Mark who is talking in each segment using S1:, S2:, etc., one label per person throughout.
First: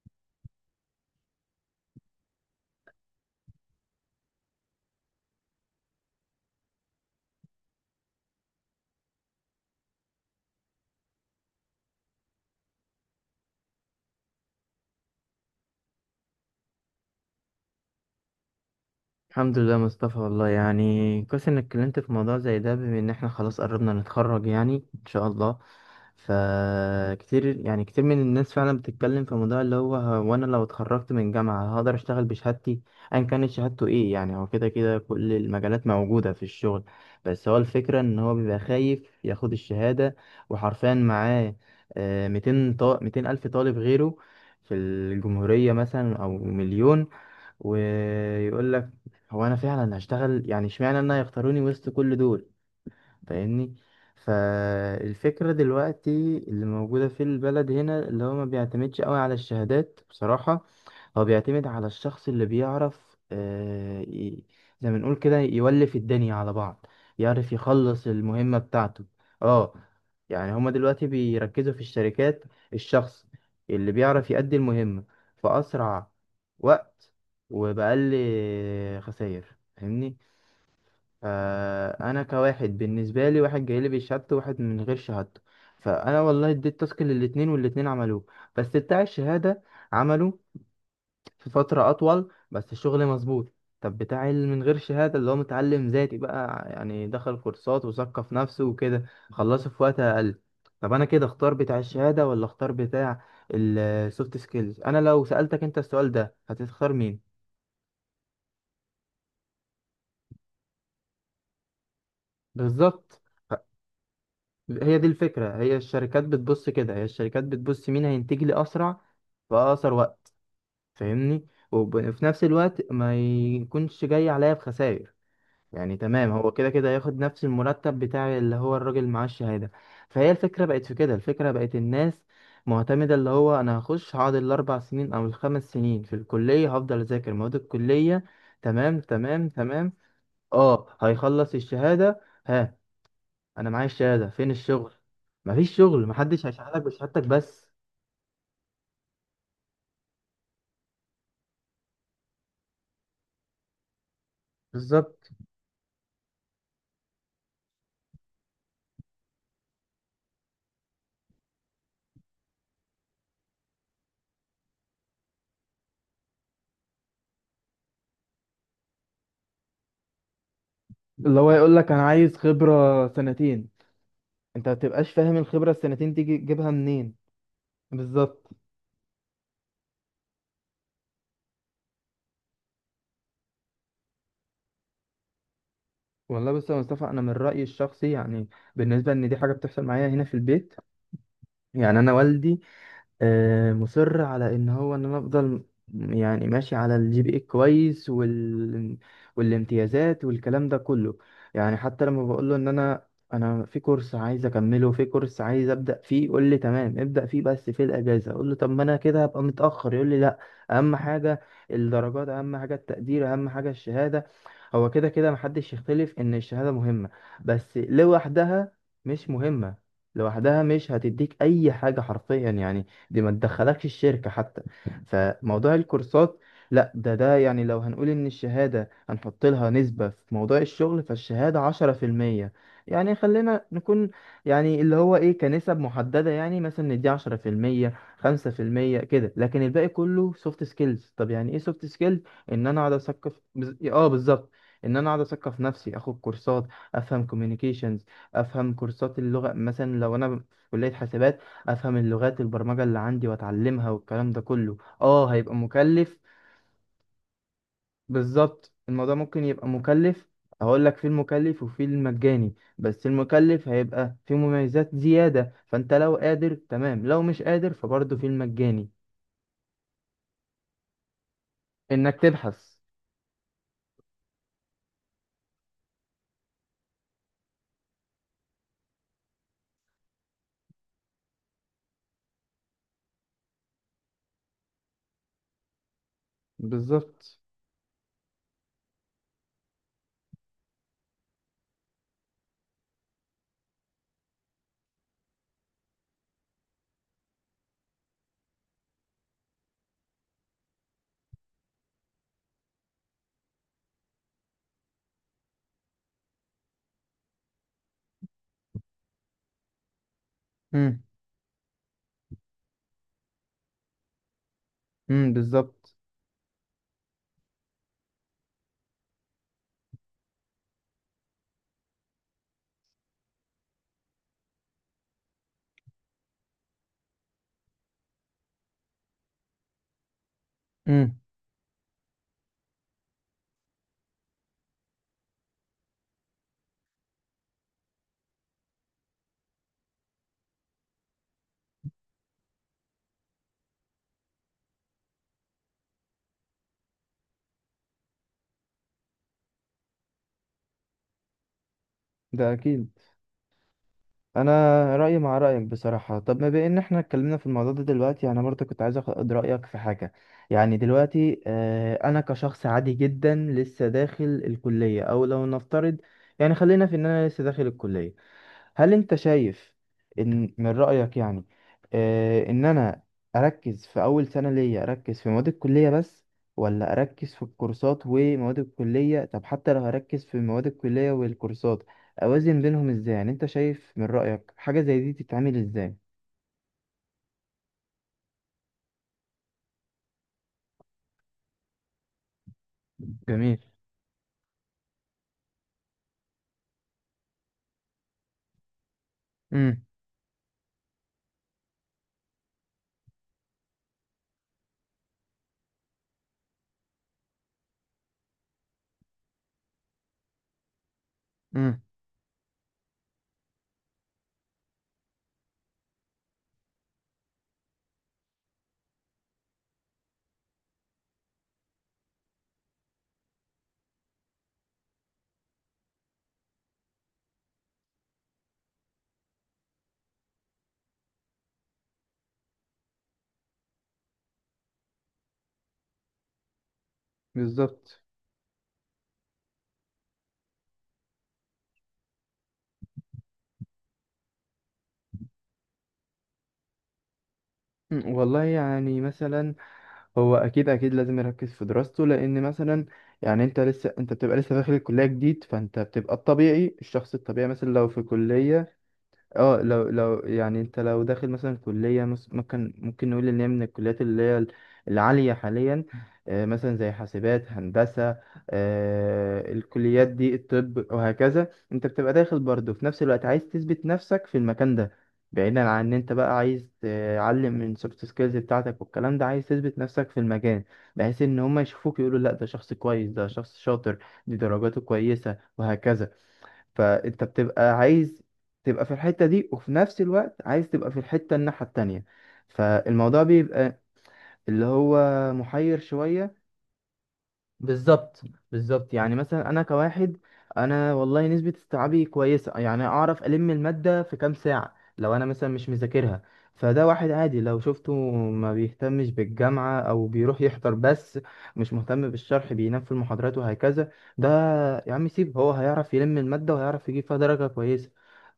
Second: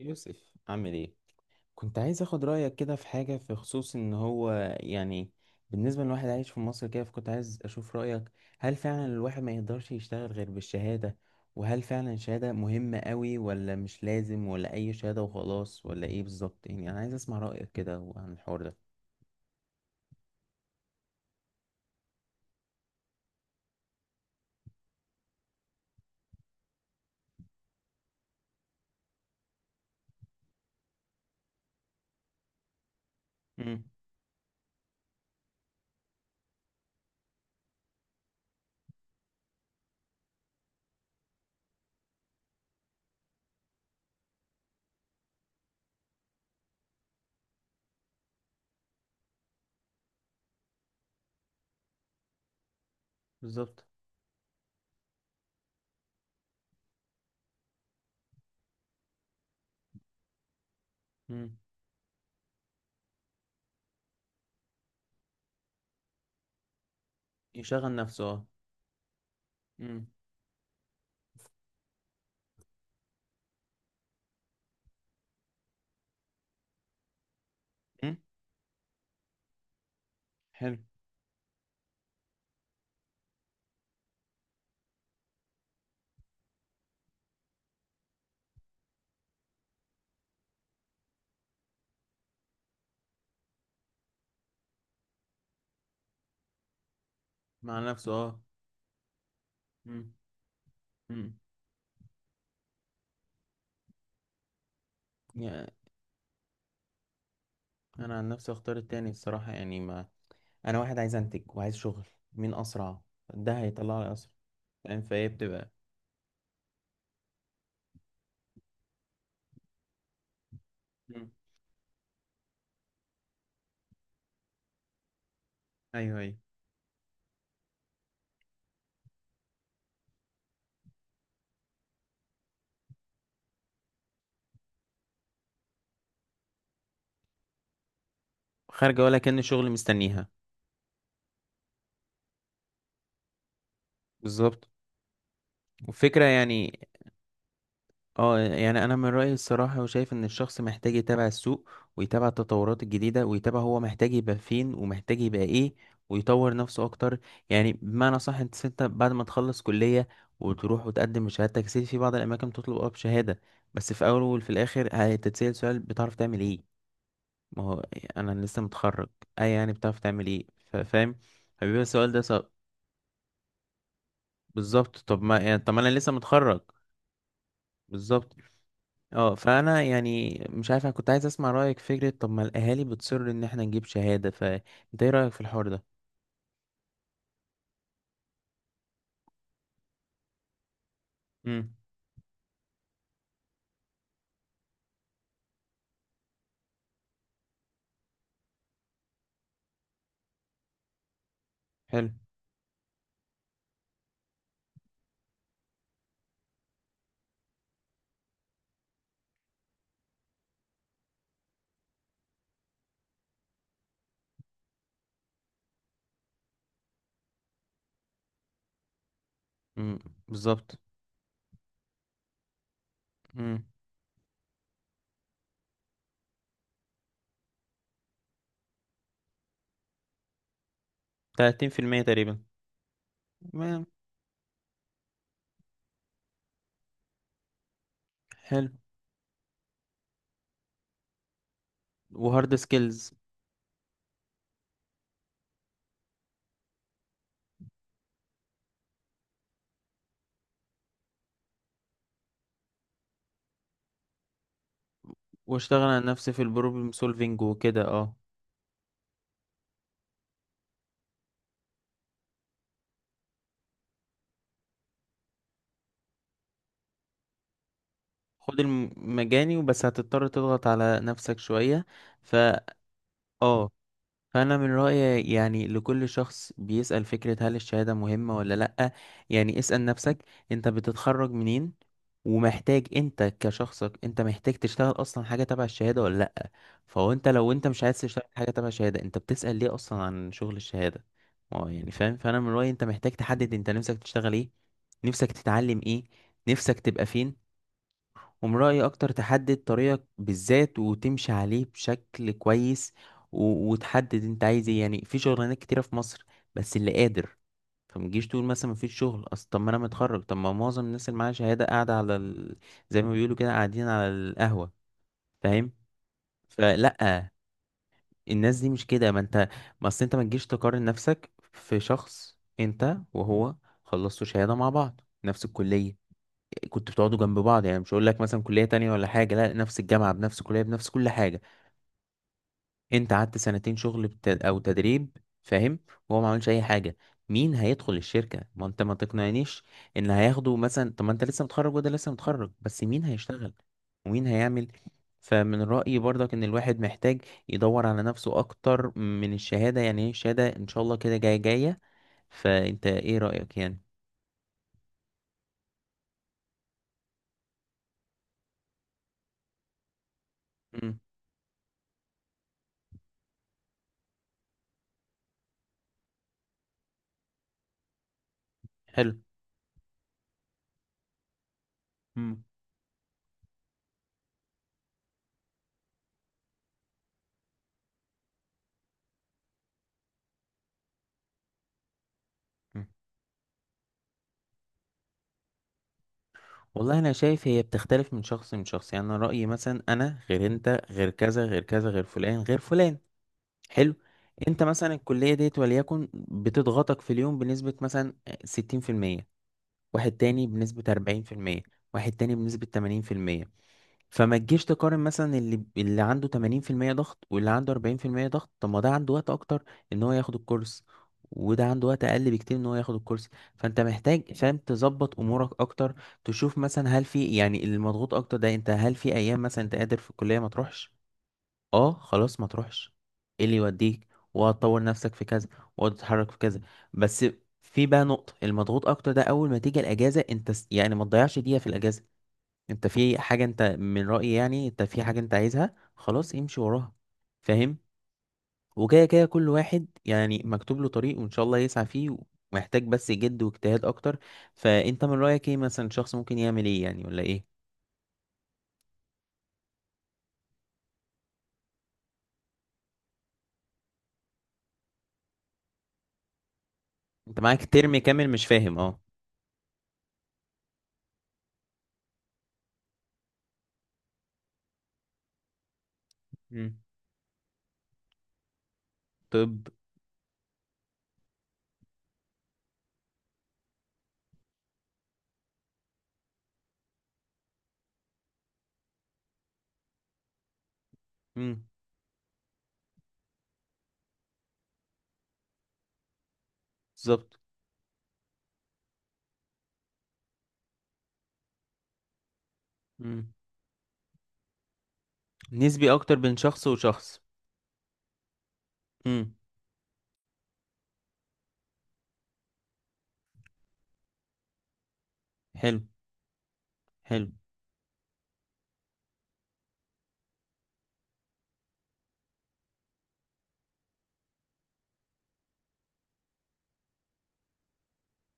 S1: يوسف، عامل ايه؟ كنت عايز اخد رايك كده في حاجه، في خصوص ان هو يعني بالنسبه لواحد عايش في مصر كده، فكنت عايز اشوف رايك. هل فعلا الواحد ما يقدرش يشتغل غير بالشهاده؟ وهل فعلا الشهاده مهمه قوي ولا مش لازم ولا اي شهاده وخلاص ولا ايه بالظبط؟ يعني انا عايز اسمع رايك كده عن الحوار ده.
S2: الحمد لله مصطفى، والله يعني كويس انك اتكلمت في موضوع زي ده بما ان احنا خلاص قربنا نتخرج يعني ان شاء الله. فكتير يعني كتير من الناس فعلا بتتكلم في موضوع اللي هو انا لو اتخرجت من جامعة هقدر اشتغل بشهادتي. ايا كانت
S1: امم.
S2: شهادته ايه، يعني هو كده كده كل المجالات موجودة في الشغل. بس هو الفكرة ان هو بيبقى خايف ياخد الشهادة، وحرفيا معاه 200 200 الف طالب غيره في الجمهورية مثلا او مليون. ويقول لك، هو انا فعلا هشتغل؟ يعني اشمعنى انا يختاروني وسط كل دول؟ فاهمني؟
S1: بالظبط.
S2: فالفكرة دلوقتي اللي موجودة في البلد هنا، اللي هو ما بيعتمدش قوي على الشهادات بصراحة. هو
S1: امم.
S2: بيعتمد على الشخص اللي بيعرف، زي ما نقول كده، يولف الدنيا على بعض، يعرف
S1: يشغل
S2: يخلص
S1: نفسه اه.
S2: المهمة بتاعته. اه،
S1: امم.
S2: يعني هما دلوقتي بيركزوا في الشركات، الشخص اللي بيعرف يأدي المهمة في أسرع وقت وبأقل
S1: أمم،
S2: خسائر. فاهمني؟
S1: حلو.
S2: فأنا كواحد بالنسبة لي، واحد جاي لي بشهادته وواحد من غير شهادته. فأنا والله اديت تاسك للاتنين، والاتنين عملوه بس بتاع الشهادة عمله في فترة أطول بس الشغل مظبوط. طب بتاع اللي من غير شهادة، اللي هو متعلم ذاتي بقى يعني دخل
S1: مع
S2: كورسات
S1: نفسه
S2: وثقف
S1: اه.
S2: نفسه وكده، خلصه في وقت
S1: امم.
S2: أقل. طب أنا كده
S1: امم.
S2: أختار بتاع الشهادة ولا أختار بتاع السوفت سكيلز؟ أنا لو سألتك
S1: يعني
S2: أنت السؤال ده هتختار مين؟
S1: انا عن نفسي اختار التاني الصراحه، يعني انا واحد عايز انتج وعايز شغل. مين اسرع
S2: بالظبط. ه-
S1: ده هيطلع لي اسرع.
S2: هي
S1: فاهم
S2: دي
S1: فايه
S2: الفكرة،
S1: بتبقى.
S2: هي الشركات بتبص كده، هي الشركات بتبص مين هينتج لي أسرع في أقصر وقت.
S1: مم.
S2: فاهمني؟ وفي نفس الوقت ما يكونش جاي عليا بخسائر، يعني
S1: ايوه
S2: تمام،
S1: ايوه.
S2: هو كده كده هياخد نفس المرتب بتاع اللي هو الراجل معاه الشهادة. فهي الفكرة بقت في كده، الفكرة بقت الناس معتمدة اللي هو أنا هخش هقعد الأربع سنين أو الخمس سنين في الكلية هفضل أذاكر مواد الكلية. تمام
S1: خارجه ولا كأن
S2: تمام
S1: شغل
S2: تمام.
S1: مستنيها.
S2: اه، هيخلص الشهادة. ها، أنا معايا الشهادة، فين
S1: بالظبط.
S2: الشغل؟ مفيش شغل،
S1: والفكره
S2: محدش
S1: يعني
S2: هيشغلك بشهادتك بس.
S1: اه، يعني انا من رايي الصراحه وشايف ان الشخص محتاج يتابع السوق، ويتابع التطورات الجديده، ويتابع هو محتاج يبقى فين ومحتاج
S2: بالظبط.
S1: يبقى ايه، ويطور نفسه اكتر. يعني بمعنى صح، انت بعد ما تخلص كليه وتروح وتقدم شهادتك، سيدي في بعض الاماكن تطلب اه بشهاده. بس في اول وفي الاخر هتتسأل سؤال: بتعرف تعمل ايه؟ ما هو إيه، انا لسه متخرج. اي يعني بتعرف تعمل ايه. فاهم.
S2: اللي هو يقول
S1: فبيبقى
S2: لك أنا
S1: السؤال ده
S2: عايز
S1: صعب.
S2: خبرة سنتين، أنت ما
S1: بالظبط.
S2: بتبقاش
S1: طب
S2: فاهم
S1: ما يعني
S2: الخبرة
S1: طب ما انا لسه
S2: السنتين دي
S1: متخرج.
S2: تجيبها منين.
S1: بالظبط.
S2: بالظبط.
S1: اه فانا يعني مش عارف، انا كنت عايز اسمع رايك في فكره: طب ما الاهالي بتصر ان احنا نجيب شهاده، فانت ايه رايك في الحوار ده؟
S2: والله بص يا مصطفى، انا من رايي الشخصي يعني، بالنسبه ان دي حاجه بتحصل معايا هنا في البيت.
S1: امم.
S2: يعني انا والدي مصر على ان هو ان انا افضل، يعني ماشي على الجي بي اي كويس والامتيازات والكلام ده كله. يعني حتى
S1: حلو.
S2: لما بقول له ان انا في كورس عايز اكمله، في كورس عايز ابدا فيه، يقول لي تمام ابدا فيه بس في الاجازه، اقول له طب ما انا كده هبقى متاخر، يقول لي لا. اهم حاجه الدرجات، اهم حاجه التقدير، اهم حاجه الشهاده. هو كده كده محدش يختلف ان الشهاده مهمه، بس لوحدها مش مهمه.
S1: امم.
S2: لوحدها
S1: بالظبط.
S2: مش هتديك اي حاجه حرفيا يعني. دي ما
S1: امم.
S2: تدخلكش الشركة حتى. فموضوع الكورسات، لا، ده يعني لو هنقول ان الشهادة هنحط لها نسبة في موضوع الشغل فالشهادة عشرة
S1: 30%
S2: في
S1: تقريبا.
S2: المية يعني خلينا
S1: تمام.
S2: نكون يعني اللي هو ايه كنسب محددة، يعني مثلا ندي 10%، خمسة في
S1: حلو.
S2: المية كده، لكن الباقي كله سوفت سكيلز. طب يعني ايه سوفت سكيلز؟
S1: وهارد
S2: ان انا اقعد
S1: سكيلز.
S2: اثقف اه، بالظبط. ان انا اقعد اثقف نفسي، اخد كورسات. افهم كوميونيكيشنز، افهم كورسات اللغة مثلا، لو انا في كلية حاسبات افهم اللغات البرمجه اللي عندي واتعلمها، والكلام ده كله اه هيبقى
S1: واشتغل على
S2: مكلف.
S1: نفسي في البروبلم سولفينج وكده اه.
S2: بالظبط، الموضوع ممكن يبقى مكلف. هقول لك في المكلف وفي المجاني، بس المكلف هيبقى فيه مميزات زياده، فانت لو قادر تمام، لو مش قادر فبرضه في
S1: خد
S2: المجاني
S1: المجاني وبس، هتضطر تضغط على نفسك شويه.
S2: انك
S1: ف،
S2: تبحث.
S1: اه. فانا من رايي يعني لكل شخص بيسال فكره هل الشهاده مهمه ولا لا: يعني اسال نفسك، انت بتتخرج منين، ومحتاج انت كشخصك انت محتاج تشتغل اصلا حاجه تبع الشهاده ولا لا. فهو انت
S2: بالظبط.
S1: لو انت مش عايز تشتغل حاجه تبع الشهاده، انت بتسال ليه اصلا عن شغل الشهاده. اه يعني فاهم. فانا من رايي انت محتاج تحدد انت نفسك تشتغل ايه، نفسك تتعلم ايه، نفسك تبقى فين. من رأيي أكتر تحدد طريقك بالذات وتمشي عليه بشكل كويس. وتحدد أنت عايز إيه. يعني في شغلانات كتيرة في مصر، بس اللي قادر. فما تجيش تقول مثلا مفيش شغل. أصل طب ما أنا متخرج. طب ما معظم
S2: امم.
S1: الناس اللي معاها شهادة قاعدة على زي ما بيقولوا كده، قاعدين على القهوة.
S2: امم.
S1: فاهم.
S2: بالظبط.
S1: فلأ، الناس دي مش كده. ما أنت ما أصل أنت ما تجيش تقارن نفسك في شخص. أنت وهو خلصتوا شهادة مع بعض، نفس الكلية، كنت بتقعدوا جنب بعض. يعني مش هقول لك مثلا كلية تانية ولا حاجة، لا، نفس الجامعة بنفس الكلية بنفس كل
S2: امم.
S1: حاجة. انت قعدت سنتين شغل او تدريب، فاهم. وهو ما عملش اي حاجة. مين هيدخل الشركة؟ ما انت ما تقنعنيش ان هياخدوا مثلا. طب ما انت لسه متخرج وده لسه متخرج، بس مين هيشتغل ومين هيعمل؟ فمن رأيي برضك ان الواحد محتاج يدور على نفسه اكتر من الشهادة. يعني ايه الشهادة؟ ان شاء الله كده جاية جاية.
S2: ده
S1: فانت
S2: اكيد.
S1: ايه رأيك يعني؟
S2: انا رايي مع رايك بصراحه. طب ما بان احنا اتكلمنا في الموضوع ده دلوقتي، يعني انا برضه كنت عايز اخد رايك في حاجه. يعني
S1: امم.
S2: دلوقتي انا كشخص عادي جدا لسه داخل الكليه، او لو نفترض يعني خلينا في ان انا لسه داخل الكليه. هل انت
S1: حلو.
S2: شايف ان من رأيك يعني،
S1: مم.
S2: ان انا اركز في اول سنة ليا، اركز في مواد الكلية بس؟ ولا اركز في الكورسات ومواد الكلية؟ طب حتى لو هركز في مواد الكلية والكورسات، اوازن بينهم ازاي؟ يعني انت شايف من رأيك حاجة زي دي تتعمل ازاي؟
S1: والله انا شايف هي بتختلف من شخص من شخص. يعني انا رايي مثلا انا غير انت، غير كذا غير كذا، غير فلان غير فلان.
S2: جميل.
S1: حلو. انت مثلا الكليه ديت وليكن بتضغطك في اليوم بنسبه مثلا 60%،
S2: امم.
S1: واحد تاني بنسبه 40%، واحد تاني بنسبه 80%. فما تجيش تقارن مثلا اللي عنده 80% ضغط واللي عنده 40% ضغط. طب ما ده عنده وقت اكتر ان هو ياخد الكورس، وده
S2: امم.
S1: عنده وقت اقل بكتير ان هو ياخد الكورس. فانت محتاج فاهم تظبط امورك اكتر. تشوف مثلا هل في يعني المضغوط اكتر ده، انت هل في ايام مثلا انت قادر في الكلية ما تروحش. اه خلاص ما تروحش، ايه اللي يوديك؟ وهتطور نفسك في كذا وهتتحرك في كذا. بس في بقى نقطة المضغوط أكتر ده، أول ما تيجي الأجازة، أنت يعني ما تضيعش دقيقة في الأجازة. انت في حاجة انت من رأيي يعني انت في حاجة انت عايزها، خلاص امشي وراها. فاهم.
S2: بالظبط.
S1: وكده كده كل واحد يعني مكتوب له طريق وان شاء الله يسعى فيه، ومحتاج بس جد واجتهاد اكتر. فانت من رأيك ايه مثلا شخص ممكن يعمل ايه يعني ولا ايه؟
S2: مم. والله يعني مثلا، هو اكيد اكيد لازم يركز في دراسته لان مثلا. يعني انت لسه انت بتبقى لسه داخل الكليه جديد، فانت بتبقى الطبيعي، الشخص
S1: انت
S2: الطبيعي
S1: معاك
S2: مثلا لو
S1: ترم
S2: في
S1: كامل مش
S2: كليه.
S1: فاهم اه.
S2: اه، لو يعني انت لو داخل مثلا كلية ممكن نقول ان هي من الكليات اللي هي العالية حاليا. مثلا
S1: مم.
S2: زي حاسبات هندسة.
S1: طب.
S2: الكليات دي الطب وهكذا، انت بتبقى داخل برضه في نفس الوقت عايز تثبت نفسك في المكان ده. بعيدا عن ان انت بقى عايز تعلم من سوفت سكيلز بتاعتك والكلام ده، عايز تثبت نفسك في المكان بحيث ان هم
S1: مم.
S2: يشوفوك يقولوا لا ده شخص كويس، ده شخص شاطر، دي درجاته كويسة وهكذا. فانت
S1: بالظبط.
S2: بتبقى عايز تبقى في الحتة دي، وفي نفس الوقت عايز تبقى في الحتة الناحية التانية، فالموضوع
S1: مم.
S2: بيبقى اللي هو محير
S1: نسبي اكتر بين
S2: شوية.
S1: شخص وشخص.
S2: بالظبط. بالظبط. يعني
S1: مم.
S2: مثلا انا كواحد، انا والله نسبة استيعابي كويسة، يعني اعرف المادة في كام ساعة لو انا مثلا مش
S1: حلو.
S2: مذاكرها. فده واحد
S1: حلو.
S2: عادي لو شفته ما بيهتمش بالجامعة او بيروح يحضر بس، مش مهتم بالشرح، بينام في المحاضرات وهكذا. ده يا عم سيب، هو هيعرف يلم المادة وهيعرف يجيب فيها درجة كويسة.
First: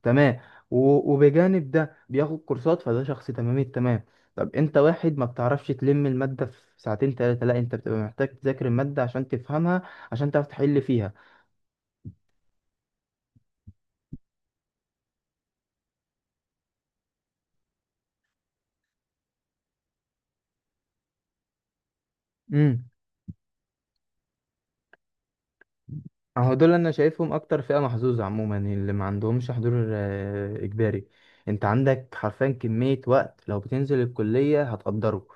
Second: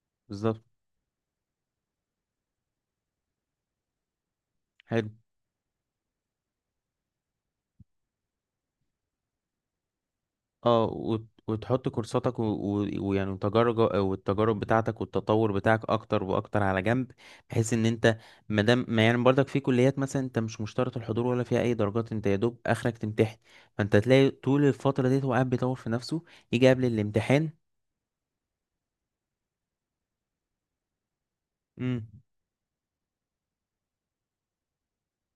S2: تمام.
S1: بالظبط.
S2: وبجانب ده بياخد كورسات، فده شخص تمام التمام. طب انت
S1: حلو.
S2: واحد ما بتعرفش تلم المادة في ساعتين تلاتة، لا انت بتبقى محتاج تذاكر المادة عشان تفهمها، عشان تعرف تحل
S1: اه
S2: فيها.
S1: وتحط كورساتك ويعني وتجارب، والتجارب بتاعتك والتطور بتاعك اكتر واكتر على جنب، بحيث ان انت ما دام ما يعني برضك في كليات مثلا انت مش مشترط الحضور ولا فيها اي درجات، انت يا دوب
S2: امم.
S1: اخرك تمتحن. فانت تلاقي طول الفتره دي هو قاعد بيطور في نفسه.
S2: اهو
S1: يجي
S2: دول
S1: قبل
S2: انا شايفهم
S1: الامتحان.
S2: اكتر فئة محظوظة عموما، اللي ما عندهمش حضور اجباري. انت عندك
S1: امم.
S2: حرفيا كمية وقت لو بتنزل الكلية هتقدره.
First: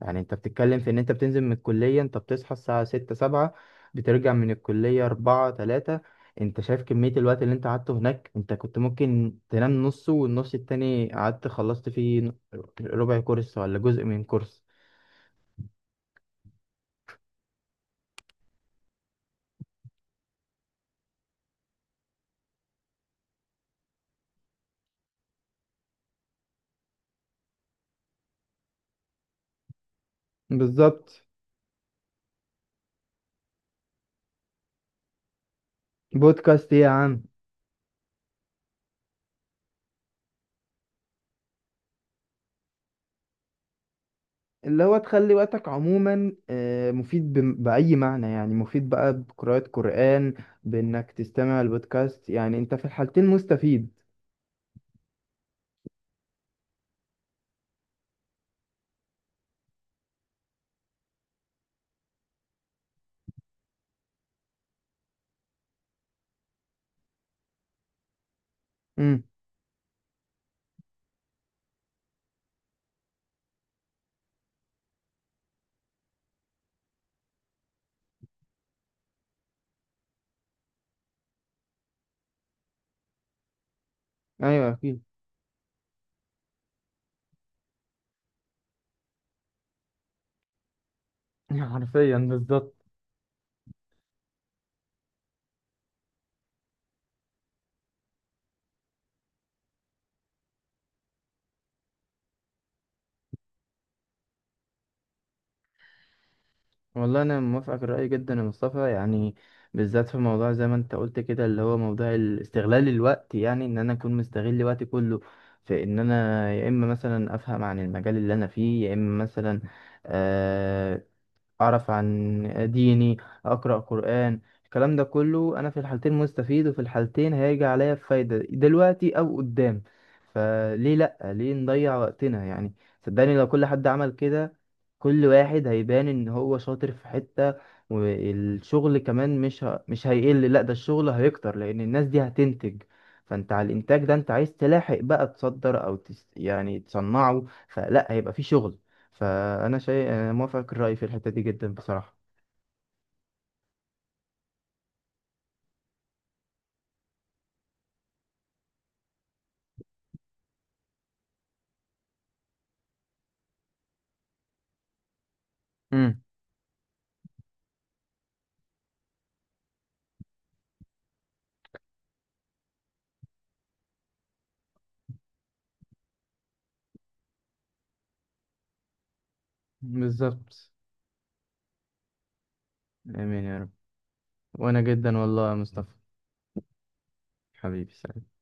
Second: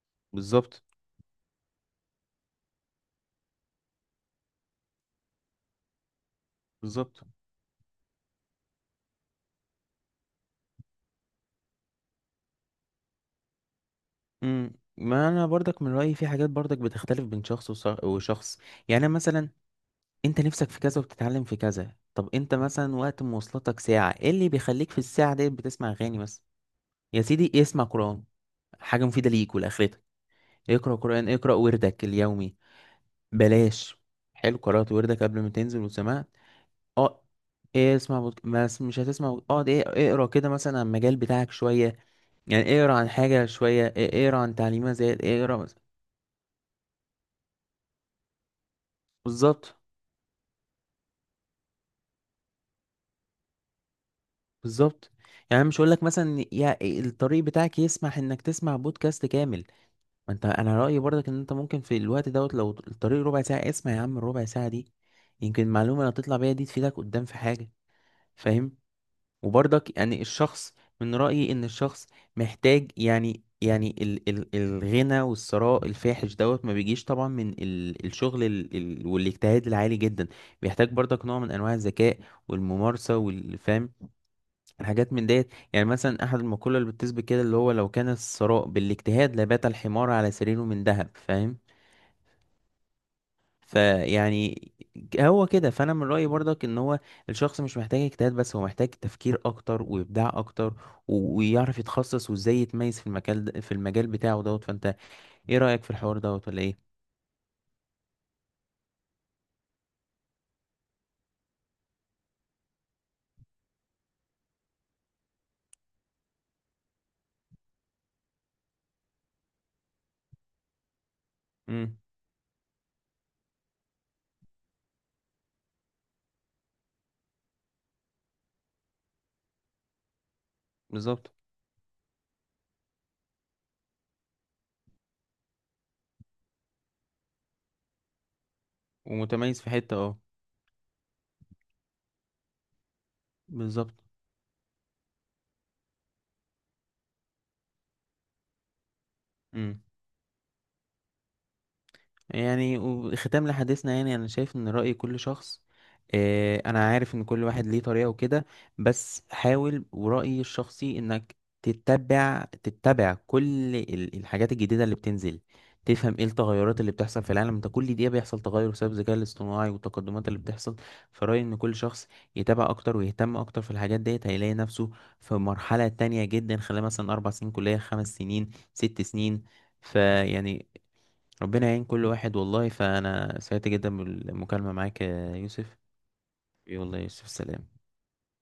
S2: يعني انت بتتكلم
S1: بالظبط.
S2: في ان انت بتنزل من الكلية، انت بتصحى الساعة ستة سبعة. بترجع من الكلية أربعة تلاتة. انت شايف كمية
S1: بالظبط.
S2: الوقت اللي انت قعدته هناك، انت كنت ممكن تنام نصه، والنص التاني قعدت خلصت فيه ربع كورس، ولا جزء من كورس.
S1: امم. ما انا برضك من رايي في حاجات برضك بتختلف بين شخص وشخص. يعني أنا مثلا، انت نفسك في كذا وبتتعلم في كذا. طب انت مثلا وقت مواصلاتك ساعة، ايه اللي بيخليك في الساعة دي بتسمع اغاني بس؟ يا سيدي اسمع قرآن، حاجة مفيدة ليك ولآخرتك. اقرأ
S2: بالظبط.
S1: قرآن، اقرأ وردك اليومي. بلاش. حلو، قرأت وردك قبل ما تنزل، وسمعت
S2: بودكاست ايه يا
S1: اه.
S2: عم؟
S1: ايه، اسمع بس مش هتسمع اقعد ايه، اقرا كده مثلا عن المجال بتاعك شوية. يعني اقرا عن حاجة شوية، ايه اقرا عن
S2: اللي
S1: تعليمات،
S2: هو
S1: زي
S2: تخلي
S1: اقرا
S2: وقتك
S1: مثلا.
S2: عموما مفيد بأي معنى، يعني مفيد بقى بقراءة
S1: بالظبط.
S2: قرآن. بإنك تستمع البودكاست، يعني انت في الحالتين مستفيد.
S1: بالظبط. يعني مش هقول لك مثلا يا الطريق بتاعك يسمح انك تسمع بودكاست كامل، ما انت انا رايي برضك ان انت ممكن في الوقت دوت لو الطريق ربع ساعه، اسمع يا عم الربع ساعه دي. يمكن المعلومه اللي هتطلع بيها دي تفيدك قدام في حاجه. فاهم.
S2: امم.
S1: وبرضك يعني الشخص، من رايي ان الشخص محتاج يعني، يعني ال ال الغنى والثراء الفاحش دوت ما بيجيش طبعا من ال الشغل ال ال والاجتهاد العالي جدا. بيحتاج برضك نوع من انواع الذكاء والممارسه والفهم،
S2: ايوه، اكيد.
S1: الحاجات من ديت. يعني مثلا احد المقوله اللي بتثبت كده اللي هو: لو كان الثراء بالاجتهاد لبات الحمار على سريره من ذهب. فاهم.
S2: حرفيا بالظبط.
S1: فيعني هو كده. فانا من رايي برضك ان هو الشخص مش محتاج اجتهاد بس، هو محتاج تفكير اكتر وابداع اكتر، ويعرف يتخصص وازاي يتميز في المجال ده، في المجال بتاعه دوت. فانت ايه رايك في الحوار دوت ولا ايه؟
S2: والله انا موافقك الرأي جدا يا مصطفى، يعني. بالذات في موضوع زي ما انت قلت كده، اللي هو موضوع استغلال الوقت، يعني ان انا اكون مستغل وقتي كله في ان انا يا اما مثلا افهم عن المجال اللي انا فيه، يا اما مثلا. آه، أعرف
S1: امم.
S2: عن ديني، أقرأ قرآن، الكلام ده كله. أنا في الحالتين مستفيد وفي الحالتين هيجي عليا بفايدة دلوقتي أو قدام. فليه، لأ،
S1: بالظبط.
S2: ليه نضيع وقتنا يعني؟ صدقني، لو كل حد عمل كده، كل واحد هيبان إن هو شاطر في حتة، والشغل كمان
S1: ومتميز في حته
S2: مش
S1: اه.
S2: هيقل، لأ ده الشغل هيكتر لأن الناس دي هتنتج. فانت على
S1: بالظبط.
S2: الانتاج ده، انت عايز تلاحق بقى تصدر او يعني تصنعه فلا هيبقى في شغل. فأنا
S1: مم.
S2: شيء، أنا موافقك الرأي في الحتة دي جدا بصراحة.
S1: يعني وختام لحديثنا، يعني انا شايف ان رأي كل شخص، آه، انا عارف ان كل واحد ليه طريقة وكده، بس حاول، ورأيي الشخصي انك تتبع كل الحاجات الجديدة اللي بتنزل. تفهم
S2: امم.
S1: ايه التغيرات اللي بتحصل في العالم. انت كل دقيقة بيحصل تغير بسبب الذكاء الاصطناعي والتقدمات اللي بتحصل. فرأيي ان كل شخص يتابع اكتر ويهتم اكتر في الحاجات ديت، هيلاقي نفسه في مرحلة تانية جدا خلال مثلا اربع سنين كلية، خمس سنين، ست سنين. فيعني
S2: بالظبط.
S1: ربنا يعين كل واحد والله. فأنا
S2: آمين يا
S1: سعدت
S2: رب.
S1: جدا بالمكالمة
S2: وأنا
S1: معاك
S2: جدا
S1: يا
S2: والله يا
S1: يوسف.
S2: مصطفى،
S1: والله يا يوسف، سلام.
S2: حبيبي، سلام.